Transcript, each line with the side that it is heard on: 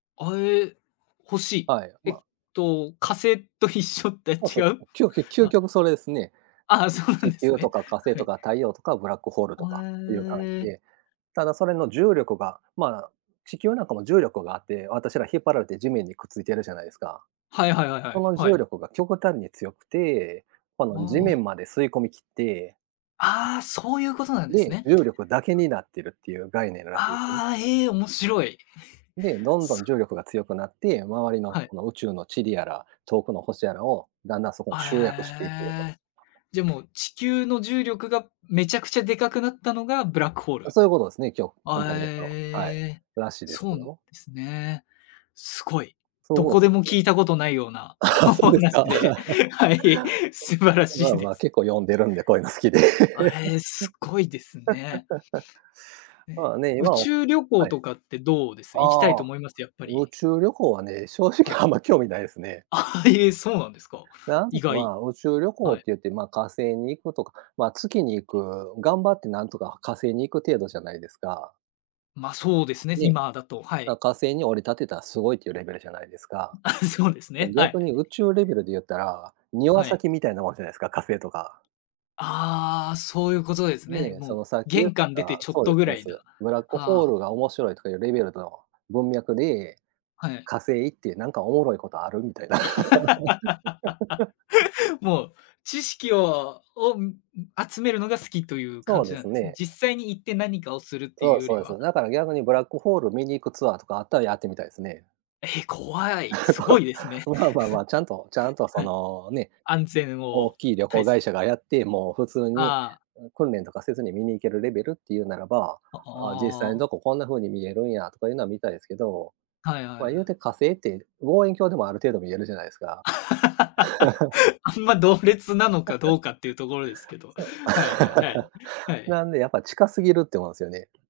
left: あ、え、欲しい。
right: はい、
left: えっ
right: ま
left: と、火星と一緒って
right: あ、
left: 違
right: そ、
left: う？
right: きょうきゅ究
left: あ。
right: 極それですね。
left: ああ、そうなん
right: 地
left: です
right: 球と
left: ね。
right: か火星
left: は
right: と
left: い。
right: か、太陽とかブラックホールと
left: ほ
right: か、っていう感じ
left: え。
right: で。ただそれの重力が、まあ、地球なんかも重力があって、私ら引っ張られて、地面にくっついてるじゃないですか。
left: はいはいはいは
right: そ
left: い、
right: の
left: は
right: 重
left: い。
right: 力が極端に強くて、こ
left: あ
right: の地
left: あ。
right: 面まで吸い込みきって、
left: ああ、そういうことなん
right: うん、
left: です
right: で、
left: ね。
right: 重力だけになってる、っていう概念らしいんすね。
left: ああ、ええ、面白い。
right: で、どんど
left: そ
right: ん
left: う。
right: 重力が強くなって、周りの
left: はい。
right: この宇宙の塵やら、遠くの星やらを、だんだんそこに
left: あ、
right: 集約していってると。
left: ええ。じゃ、もう地球の重力が、めちゃくちゃでかくなったのが、ブラックホー
right: あ、
left: ル。
right: そういうことすね、今日、簡
left: あ、
right: 単に言うと、はい。
left: ええ。
right: らしいで
left: そ
right: す
left: うなんで
right: よ。
left: すね。すごい。
right: そう
left: ど
right: 思う
left: こ
right: し
left: で
right: ょ。
left: も
right: [unintelligible]
left: 聞いたことないような お
right: そうです
left: 話
right: か。
left: で、はい、素晴ら し
right: まあ
left: い
right: ま
left: で
right: あ、結
left: す。
right: 構読んでるんで、こういうの好きで。
left: あ、ええ、すごいですね。
right: ま
left: ね、
right: あ、ね、
left: 宇
right: 今を
left: 宙旅行
right: はい。
left: とかってどうです。行きたい
right: あ
left: と
right: あ、
left: 思います？やっぱ
right: 宇
left: り。
right: 宙旅行はね、正
left: は
right: 直
left: い。
right: あんま興味ないですね。
left: ええ、そうなんですか。
right: なん
left: 意
right: か、ま
left: 外。
right: あ、宇宙旅行っ
left: はい。
right: て言って、ま、火星に行くとか、ま、月に行く、頑張ってなんとか火星に行く程度じゃないですか？
left: ま、そうですね、す
right: ね。
left: 今だと、は
right: だ、
left: い。
right: 火星に降り立てた、すごいっていうレベルじゃないですか？
left: うん、あ、そうです
right: じゃ、
left: ね。はい。
right: 逆に宇宙レベルで言ったら、庭
left: はい。
right: 先みたいなもんじゃないすか、火星とか。
left: ああ、そういうことですね。
right: ね、
left: も
right: そ
left: う、
right: のさっき言っ
left: 玄
right: て
left: 関出て
right: た
left: ちょっ
right: そうで
left: と
right: す
left: ぐ
right: そう
left: ら
right: で
left: いな。
right: す。ブラックホー
left: はあ。
right: ルが面白い、とかいうレベルの文脈で、
left: はい。
right: 火星ってなんかおもろいことある？みたいな。
left: もう、知識をを、うん、ん、集めるのが好きという感
right: そう
left: じ
right: で
left: なん
right: す
left: ですね？
right: ね。
left: 実際に行って何かをするってい
right: そ
left: う
right: う
left: よ
right: そう
left: り
right: です
left: は。
right: ね。なから逆に、ブ
left: うん。
right: ラックホール見に行くツアーとかあったら、やってみたいすね。
left: え、怖い。すご
right: こ
left: いですね。
right: う。まあまあまあ、ちゃんとちゃん と、そ
left: はい。
right: のね、
left: 安全
right: 大
left: を
right: きい旅
left: た
right: 行
left: いす
right: 会社がやって、もう普通に、
left: ああ。
right: うん、訓練とかせずに、見に行けるレベルっていうならば、
left: あ、
right: ああ、実際に
left: ああ。
right: どこ、こんな風に見えるんや、とかいうのは見たいですけど。
left: はいはい
right: ま、
left: は
right: 言う
left: い。
right: て火星って、望遠鏡でもある程度、見えるじゃないすか。
left: あんま、同列なのかど うかっていうところですけど。
right: そう。
left: はいはいはい。はい。
right: なんで、やっぱ近すぎるって思うんすよね。